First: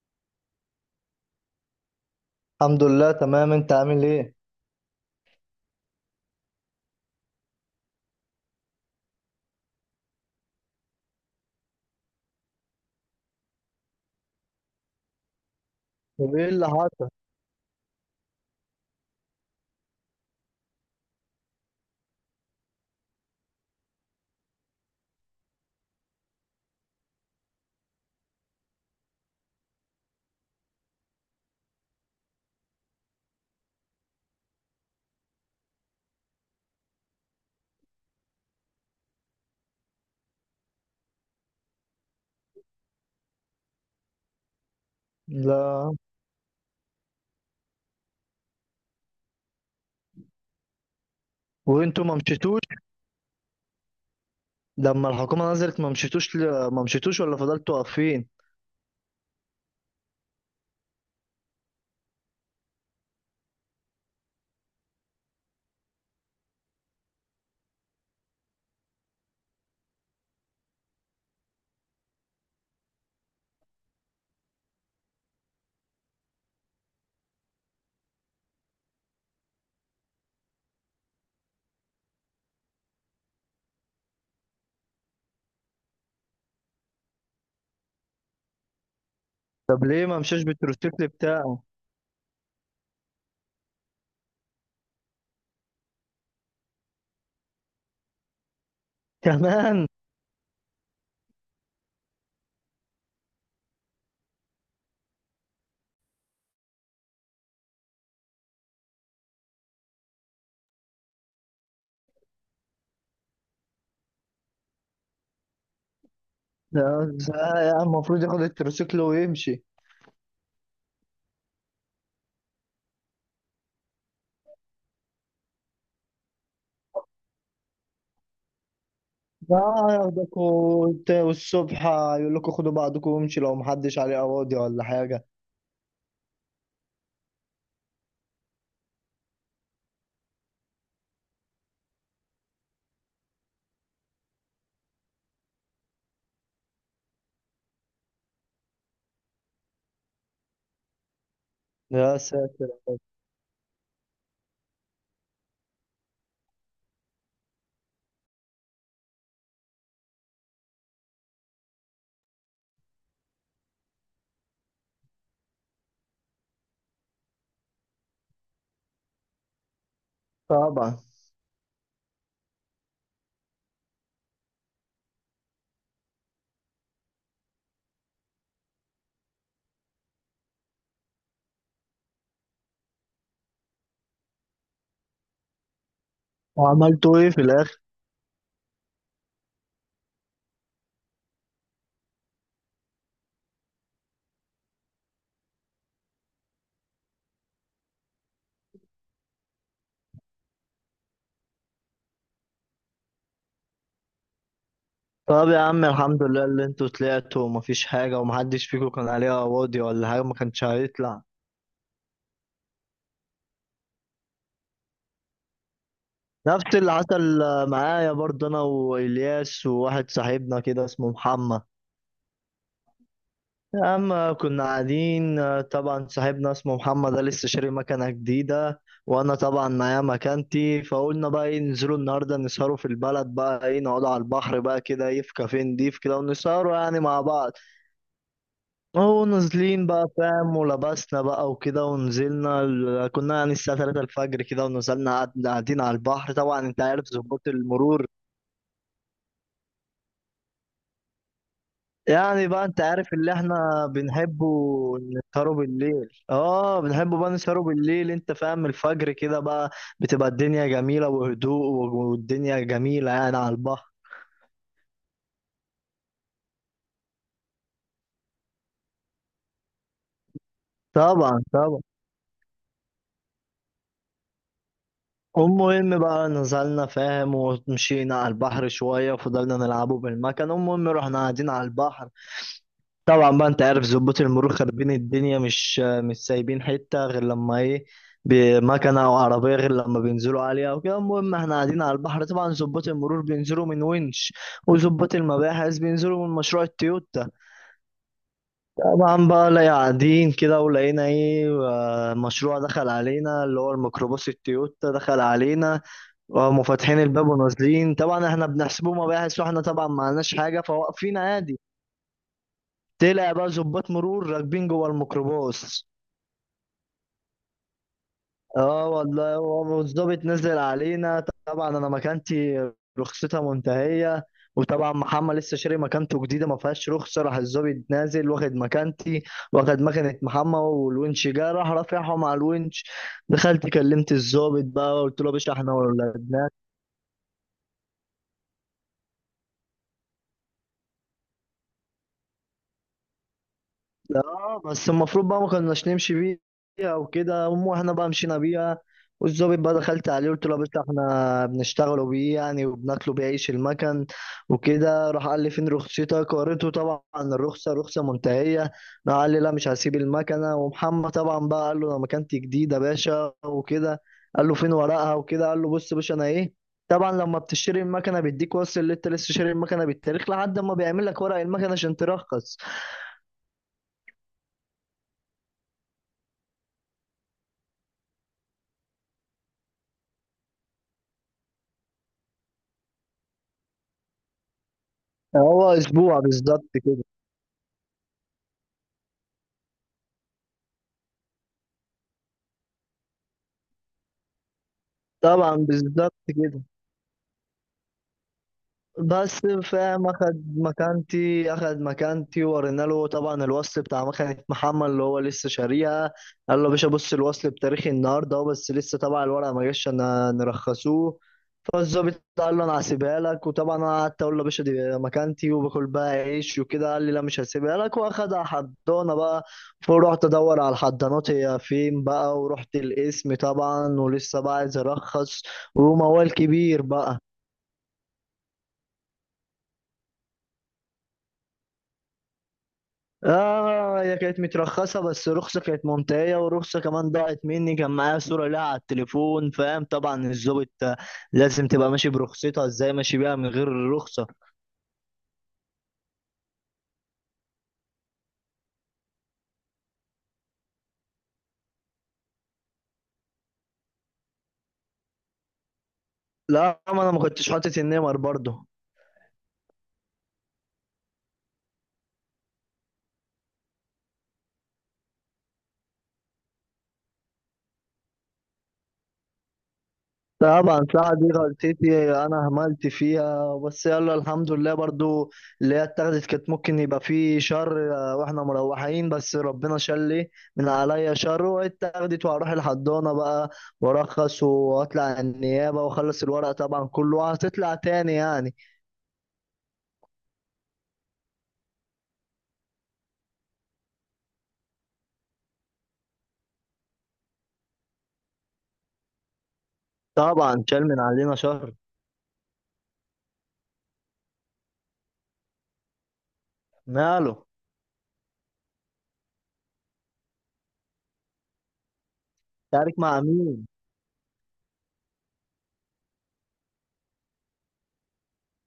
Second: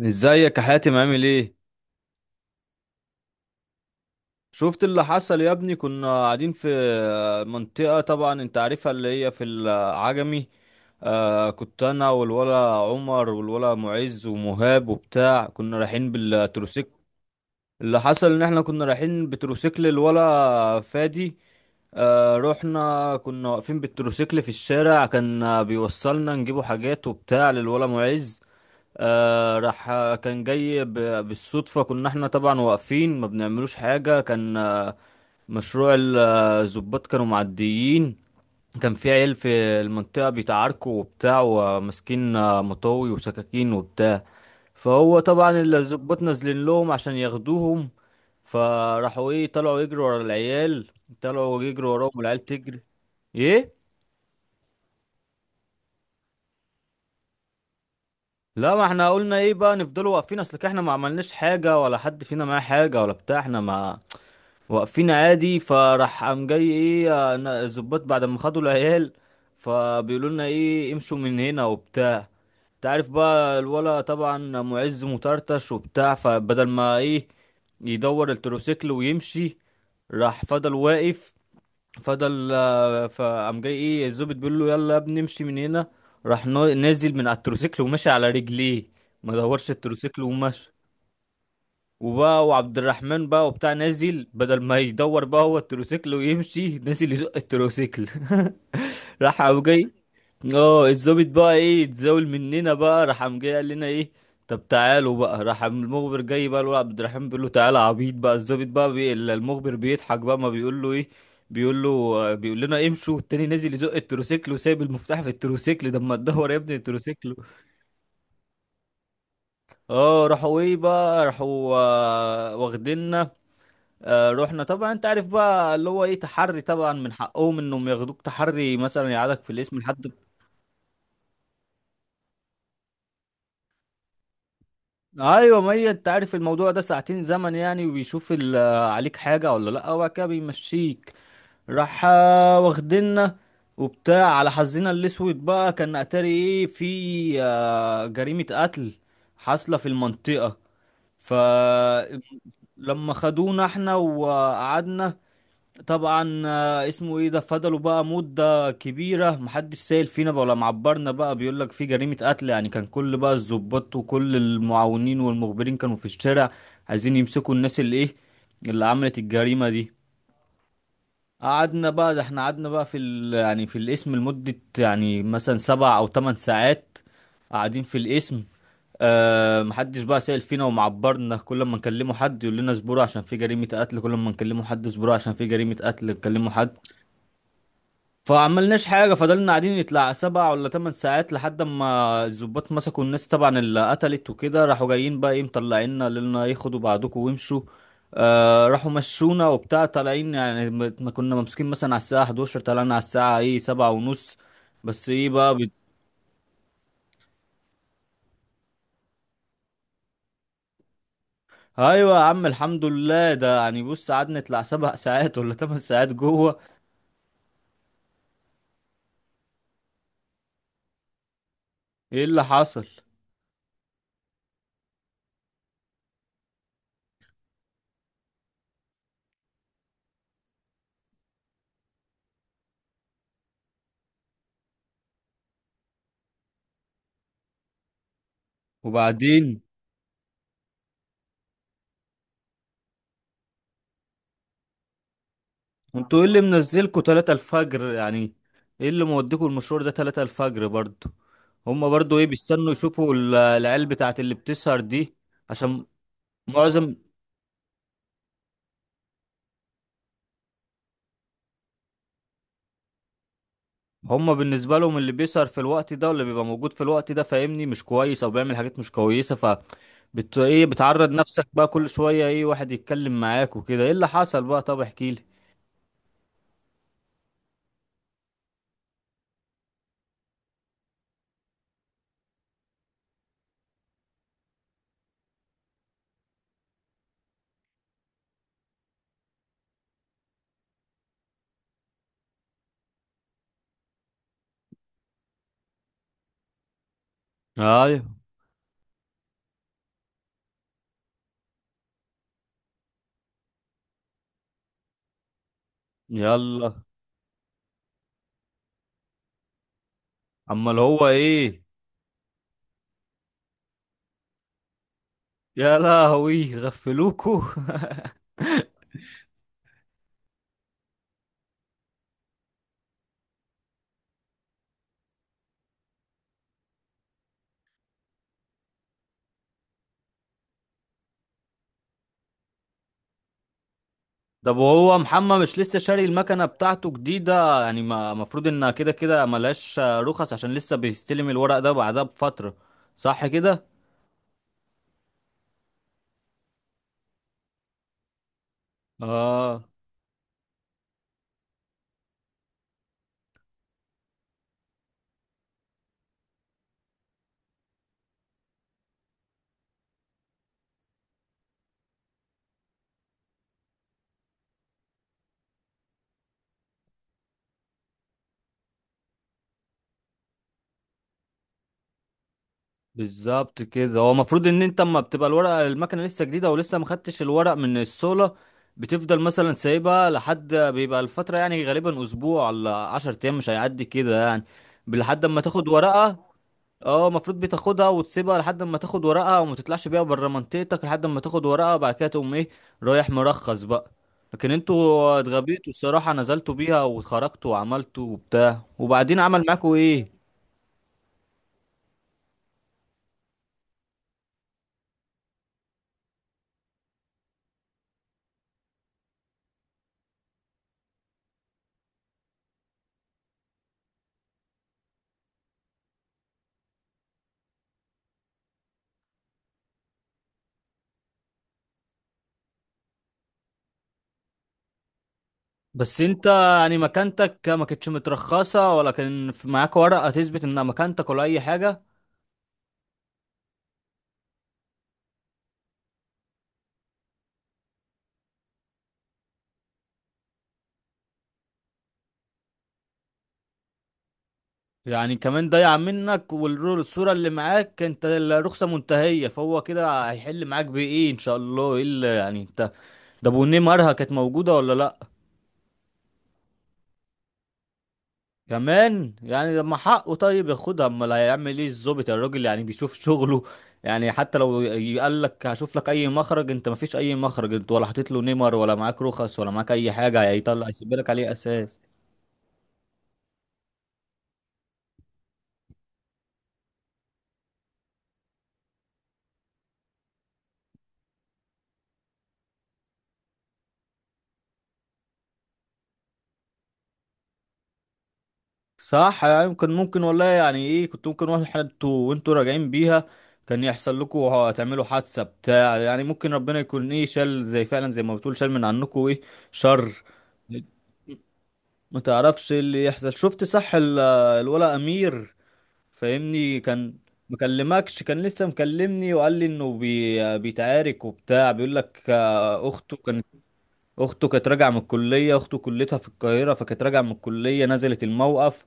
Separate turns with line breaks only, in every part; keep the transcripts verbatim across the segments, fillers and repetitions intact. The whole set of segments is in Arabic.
ازيك يا حاتم، عامل ايه؟
الحمد لله تمام، انت عامل ايه؟
شفت اللي حصل يا ابني؟ كنا قاعدين في منطقة طبعا انت عارفها، اللي هي في العجمي. آه كنت انا والولا عمر والولا معز ومهاب وبتاع، كنا رايحين
وايه اللي
بالتروسيك.
حصل؟
اللي حصل ان احنا كنا رايحين بتروسيكل الولا فادي. آه رحنا كنا واقفين بالتروسيكل في الشارع، كان آه، بيوصلنا نجيبوا حاجات وبتاع للولا معز. آه راح كان جاي ب- بالصدفة. كنا احنا طبعا واقفين ما بنعملوش حاجة، كان آه، مشروع الظباط كانوا معديين. كان في عيال في المنطقة بيتعاركوا وبتاع وماسكين آه، مطاوي وسكاكين وبتاع. فهو طبعا اللي
لا.
الظباط نازلين لهم عشان ياخدوهم. فراحوا ايه، طلعوا يجروا ورا العيال. طلعوا يجروا
وانتوا
وراهم
ما
والعيال
مشيتوش؟
تجري. ايه.
لما الحكومه نزلت ما مشيتوش ل... ما مشيتوش ولا فضلتوا واقفين؟
لا، ما احنا قلنا ايه بقى نفضلوا واقفين، اصل احنا ما عملناش حاجة ولا حد فينا معاه حاجة ولا بتاع، احنا ما واقفين عادي. فراح قام جاي ايه، آه، الظباط بعد ما خدوا العيال فبيقولوا لنا ايه، امشوا من هنا وبتاع. تعرف بقى الولا طبعا معز مطرطش وبتاع، فبدل ما ايه يدور التروسيكل ويمشي، راح فضل واقف. فضل آه، فقام جاي ايه الظابط بيقول له يلا يا ابني امشي من هنا. راح نا- نازل من على التروسيكل وماشي على رجليه، ما دورش
طب ليه ما
التروسيكل
مشاش
ومشي.
بالتروسيكل بتاعه؟
وبقى وعبد الرحمن بقى وبتاع نازل، بدل ما يدور بقى هو التروسيكل ويمشي، نازل يزق التروسيكل. راح قام
كمان؟
جاي اه الظابط بقى ايه اتزاول مننا. بقى راح قام جاي قال لنا ايه، طب تعالوا بقى. راح قام المخبر جاي بقى، الولد عبد الرحمن بيقول له تعالى يا عبيط بقى، الظابط بقى بي... ال- المخبر بيضحك بقى، ما بيقول له ايه، بيقول له آه، بيقول لنا امشوا التاني. نازل يزق التروسيكل وسايب المفتاح في التروسيكل، ده ما تدور يا ابني
لا
التروسيكل.
لا يا عم، المفروض ياخد التروسيكل ويمشي.
اه راحوا ايه بقى، راحوا آه، واخديننا. آه، رحنا طبعا انت عارف بقى اللي هو ايه تحري، طبعا من حقهم انهم ياخدوك تحري مثلا، يقعدك في الاسم
لا،
لحد.
ياخدكوا وت- والصبح يقول لكم خدوا بعضكم وامشي لو محدش عليه قواضي ولا حاجه.
ايوه، ما هي انت عارف الموضوع ده ساعتين زمن يعني، وبيشوف ال- آه، عليك حاجه ولا لا، وبعد كده بيمشيك. راح آه، واخدنا وبتاع. على حظنا الاسود بقى كان اتاري ايه في آه، جريمه قتل حاصله في المنطقه.
يا ساتر.
فلما خدونا احنا وقعدنا طبعا آه، اسمه ايه ده، فضلوا بقى مدة كبيرة محدش سائل فينا بقى ولا معبرنا بقى، بيقول لك في جريمة قتل يعني. كان كل بقى الضباط وكل المعاونين والمخبرين كانوا في الشارع عايزين يمسكوا الناس اللي ايه، اللي عملت الجريمة دي.
طبعا.
قعدنا بقى، ده احنا قعدنا بقى في ال يعني في القسم لمدة يعني مثلا سبع او تمن ساعات قاعدين في القسم. أه محدش بقى سائل فينا ومعبرنا، كل ما نكلمه حد يقول لنا اصبروا عشان في جريمة قتل، كل ما نكلمه حد اصبروا عشان في جريمة قتل نكلمه حد.
وعملتوا ايه في الاخر؟
فعملناش حاجة، فضلنا قاعدين يطلع سبع ولا تمن ساعات لحد ما الظباط مسكوا الناس طبعا اللي قتلت وكده. راحوا جايين بقى ايه مطلعيننا، لنا ياخدوا بعضكم وامشوا. آه راحوا مشونا وبتاع طالعين يعني، ما ما كنا ممسوكين مثلا على الساعة احداشر، طلعنا على الساعة ايه سبعة ونص. بس ايه
طب
بقى
يا
بت...
عم الحمد لله اللي انتوا طلعتوا ومفيش حاجة ومحدش فيكم كان عليها واضي ولا حاجة، ما كانش هيطلع.
ايوه يا عم الحمد لله. ده يعني بص قعدنا نطلع سبع ساعات ولا تمن ساعات جوه.
نفس اللي حصل معايا برضه، انا والياس وواحد صاحبنا كده اسمه محمد.
ايه اللي حصل؟
يا عم، كنا قاعدين، طبعا صاحبنا اسمه محمد ده لسه شاري مكنة جديدة، وانا طبعا معايا مكانتي، فقلنا بقى ايه، ننزلوا النهارده نسهروا في البلد، بقى ايه نقعدوا على البحر بقى كده، ايه، في كافيه نضيف كده ونسهروا يعني مع بعض. اهو
وبعدين
نازلين بقى فاهم، ولبسنا بقى وكده ونزلنا ال- كنا يعني الساعة ثلاثة الفجر كده، ونزلنا قعد- قاعدين على
انتوا ايه
البحر.
اللي
طبعا انت
منزلكوا
عارف
تلاتة
ضباط
الفجر
المرور،
يعني؟ ايه اللي موديكوا المشوار ده تلاتة الفجر برضو؟ هما برضو ايه
يعني بقى
بيستنوا
انت عارف
يشوفوا
اللي
ال- العيال
احنا
بتاعت اللي
بنحبه،
بتسهر دي.
نسهروا
عشان
بالليل، اه
معظم،
بنحبه بقى نسهروا بالليل، انت فاهم، الفجر كده بقى بتبقى الدنيا جميلة وهدوء، والدنيا جميلة يعني على البحر.
هما بالنسبة لهم اللي بيسهر في الوقت ده واللي بيبقى موجود في الوقت ده فاهمني مش كويس او بيعمل حاجات مش كويسة. فبت ايه، بتعرض
طبعا
نفسك بقى
طبعا.
كل شوية ايه، واحد يتكلم معاك وكده. ايه اللي حصل بقى، طب احكيلي.
المهم بقى نزلنا فاهم ومشينا على البحر شوية وفضلنا نلعبه بالمكان. المهم رحنا قاعدين على البحر، طبعا بقى انت عارف ظباط المرور خاربين الدنيا، مش مش سايبين حتة غير لما ايه، بمكنة او عربية، غير لما بينزلوا عليها او كده. المهم احنا قاعدين على البحر، طبعا ظباط المرور بينزلوا من ونش، وظباط المباحث بينزلوا من مشروع التويوتا.
ايوه.
طبعا بقى لا، قاعدين كده ولقينا ايه، آه، مشروع دخل علينا، اللي هو الميكروباص التويوتا دخل علينا، وهم
يلا.
فاتحين الباب ونازلين. طبعا احنا بنحسبه مباحث، واحنا طبعا معناش حاجة،
امال هو
فواقفين عادي.
ايه؟
طلع بقى ظباط مرور راكبين جوه
يا
الميكروباص.
لهوي غفلوكوا.
اه والله. هو والظابط نزل علينا، طبعا انا مكانتي رخصتها منتهيه، وطبعا محمد لسه شاري مكانته جديده ما فيهاش رخصه. راح الظابط نازل واخد مكانتي واخد مكنه محمد، والونش جه راح رافعهم على الونش. دخلت كلمت
طب
الظابط
وهو
بقى قلت له يا
محمد
باشا
مش
احنا
لسه شاري المكنة
ولاد.
بتاعته جديدة يعني؟ ما المفروض انها كده كده ملهاش رخص عشان لسه بيستلم الورق ده بعدها بفترة، صح كده؟
اه بس المفروض بقى ما كناش نمشي بيها وكده، المهم واحنا بقى مشينا بيها. والظابط
اه،
بقى دخلت عليه قلت له يا باشا احنا بنشتغلوا بيه يعني وبناكلوا بيه عيش المكن وكده. راح قال لي فين رخصتك، وريته طبعا الرخصه، رخصه منتهيه. راح قال لي لا مش هسيب المكنه. ومحمد طبعا بقى قال له انا مكانتي جديده يا باشا وكده. قال له فين ورقها وكده، قال له بص يا باشا انا ايه، طبعا لما بتشتري المكنه بيديك وصل اللي انت لسه شاري المكنه بالتاريخ لحد ما بيعمل لك ورق المكنه عشان ترخص.
بالظبط كده. هو المفروض ان انت اما بتبقى الورقة المكنة لسه جديدة ولسه ما خدتش الورق من الصولة، بتفضل مثلا سايبها لحد بيبقى الفترة يعني غالبا اسبوع ولا عشر ايام مش هيعدي كده يعني، لحد اما
هو
تاخد
اسبوع
ورقة.
بالظبط كده.
اه، المفروض بتاخدها وتسيبها لحد ما تاخد ورقها، وما تطلعش بيها بره منطقتك لحد ما تاخد ورقها، وبعد كده تقوم ايه رايح مرخص بقى. لكن انتوا
طبعا
اتغبيتوا
بالظبط
الصراحة، نزلتوا
كده.
بيها واتخرجتوا وعملتوا وبتاع. وبعدين
بس
عمل معاكوا
فاهم،
ايه؟
اخد مكانتي، اخد مكانتي، ورينا له طبعا الوصل بتاع مكنة محمد اللي هو لسه شاريها، قال له يا باشا بص الوصل بتاريخي النهارده اهو، بس لسه طبعا الورقه ما جاش عشان نرخصوه. فالظابط قال له انا هسيبها لك، وطبعا انا قعدت اقول له يا باشا دي مكانتي وباكل بقى عيش وكده، قال لي لا مش هسيبها لك واخدها حضانه بقى. فرحت ادور على الحضانات هي فين بقى، ورحت القسم طبعا ولسه بقى عايز ارخص
بس انت
وموال
يعني
كبير بقى.
مكانتك ما كانتش مترخصة، ولا كان في- معاك ورقة تثبت ان مكانتك ولا اي حاجة؟
اه هي كانت مترخصة بس رخصة كانت منتهية، ورخصة كمان ضاعت مني، كان معايا صورة لها على التليفون، فاهم؟ طبعا الظابط لازم تبقى ماشي برخصتها، ازاي ماشي بيها من غير الرخصة؟
يعني كمان ضايع منك، والصورة اللي معاك انت الرخصة منتهية، فهو كده هيحل معاك بايه ان شاء الله؟ ايه اللي يعني انت، ده بونيه مرها كانت موجودة ولا لا؟
لا ما انا ما كنتش حاطط النمر برضه.
كمان يعني لما حقه طيب ياخدها. امال هيعمل ايه الظابط، الراجل يعني بيشوف شغله. يعني حتى لو يقال لك هشوف لك اي مخرج، انت مفيش اي مخرج، انت ولا حاطط له نمر ولا معاك رخص ولا معاك اي حاجه، هيطلع
طبعا
يسيب لك
ساعة دي
عليه اساس.
غلطتي، انا هملت فيها، بس يلا الحمد لله برضو، اللي هي اتاخدت كانت ممكن يبقى في شر آه، واحنا مروحين، بس ربنا شلي من عليا شر. واتاخدت وهروح الحضانة بقى وارخص واطلع النيابة واخلص الورق طبعا كله، وهتطلع تاني يعني.
صح يعني، ممكن ممكن والله يعني ايه، كنت ممكن واحد انتوا وانتوا راجعين بيها كان يحصل لكم، هتعملوا حادثه بتاع يعني. ممكن ربنا يكون ايه شال، زي فعلا زي ما بتقول شال من عنكم ايه شر.
طبعا شال من علينا شر.
ما تعرفش إيه اللي يحصل. شفت صح ال- الولا امير فاهمني كان
ماله؟
مكلمكش؟ كان لسه مكلمني وقال لي انه بي... بيتعارك وبتاع، بيقول لك آه، اخته
تعارك مع
كانت،
مين؟
اخته كانت راجعه من الكليه، اخته كليتها في القاهره، فكانت راجعه من الكليه نزلت الموقف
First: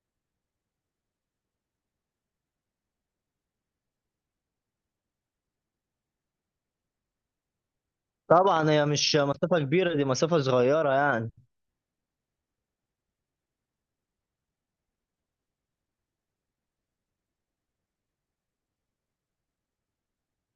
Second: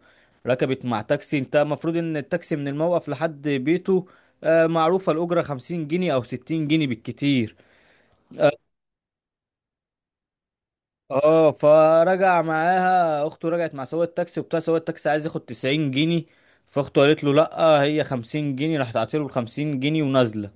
ركبت مع تاكسي. انت المفروض ان التاكسي من الموقف لحد بيته آه، معروفه الاجره خمسين جنيه او ستين جنيه بالكتير.
طبعا هي مش مسافة كبيرة، دي مسافة صغيرة يعني.
اه فرجع معاها اخته، رجعت مع سواق التاكسي وبتاع، سواق التاكسي عايز ياخد تسعين جنيه. فاخته قالت له لا، هي خمسين جنيه. راح تعطيله ال خمسين جنيه ونازله.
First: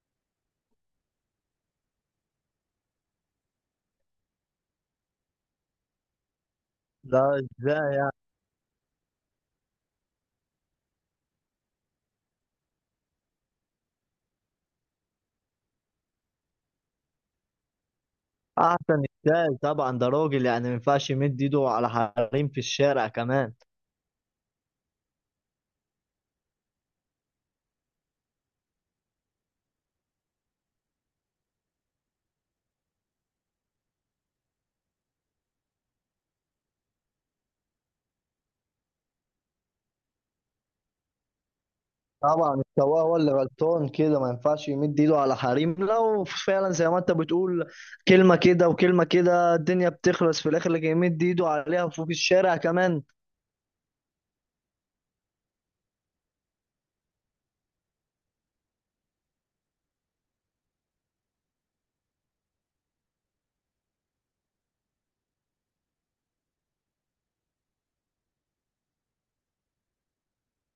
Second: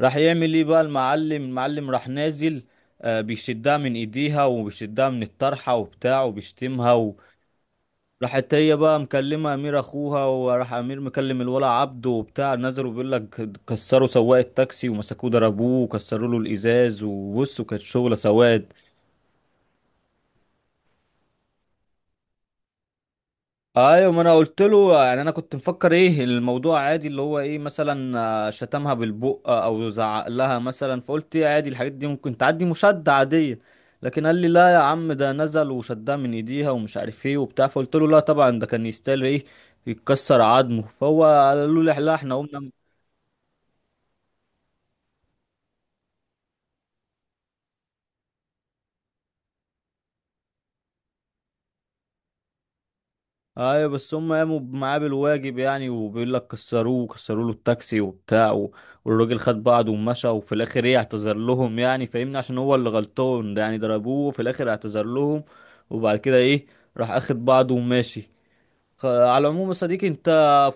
راح يعمل ايه بقى المعلم، المعلم راح نازل آه بيشدها من ايديها وبيشدها من الطرحه وبتاع وبيشتمها و...
لا.
راحت هي بقى مكلمه امير اخوها، وراح امير مكلم الولا عبده وبتاع نزلوا، بيقول لك كسروا سواق التاكسي ومسكوه ضربوه وكسروا له الازاز وبص، وكانت شغله سواد.
احسن ازاي، طبعا ده راجل يعني ما ينفعش يمد ايده على حريم في الشارع كمان.
ايوه، ما انا قلت له، يعني انا كنت مفكر ايه الموضوع عادي اللي هو ايه، مثلا آه، شتمها بالبق او زعق لها مثلا، فقلت ايه عادي الحاجات دي ممكن تعدي مشادة عادية. لكن قال لي لا يا عم، ده نزل وشدها من ايديها ومش عارف ايه وبتاع، فقلت له لا طبعا، ده كان يستاهل ايه يتكسر عظمه. فهو قال له لا لا، احنا
طبعا
قمنا.
السواق هو اللي غلطان، كده ما ينفعش يمد ايده على حريم، لو فعلا زي ما انت بتقول كلمة كده وكلمة كده الدنيا بتخلص في الاخر، اللي يمد ايده عليها فوق الشارع كمان.
ايوه بس هم قاموا معاه بالواجب يعني، وبيقول لك كسروه كسروا له التاكسي وبتاع و- والراجل خد بعضه ومشى، وفي الاخر ايه اعتذر لهم يعني فاهمني، عشان هو اللي غلطان ده، يعني ضربوه وفي الاخر اعتذر لهم، وبعد كده ايه راح اخد بعضه وماشي. خ- على العموم يا صديقي، انت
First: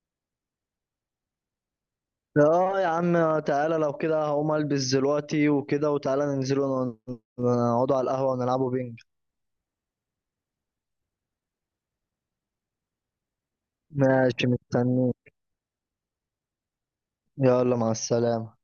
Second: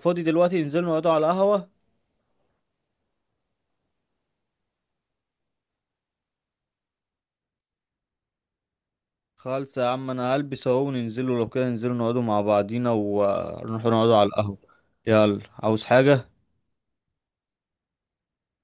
فاضي دلوقتي ننزل نقعدوا على القهوة؟
اه يا عم، تعالى لو كده هقوم البس دلوقتي وكده، وتعالى ننزلوا نقعدوا على القهوة ونلعبوا بينج.
خالص يا عم، انا هلبس اهو وننزلوا. لو كده ننزلوا نقعدوا مع بعضينا ونروحوا نقعدوا على
ماشي
القهوة.
مستنيك.
يلا، عاوز حاجة؟
يلا مع السلامة.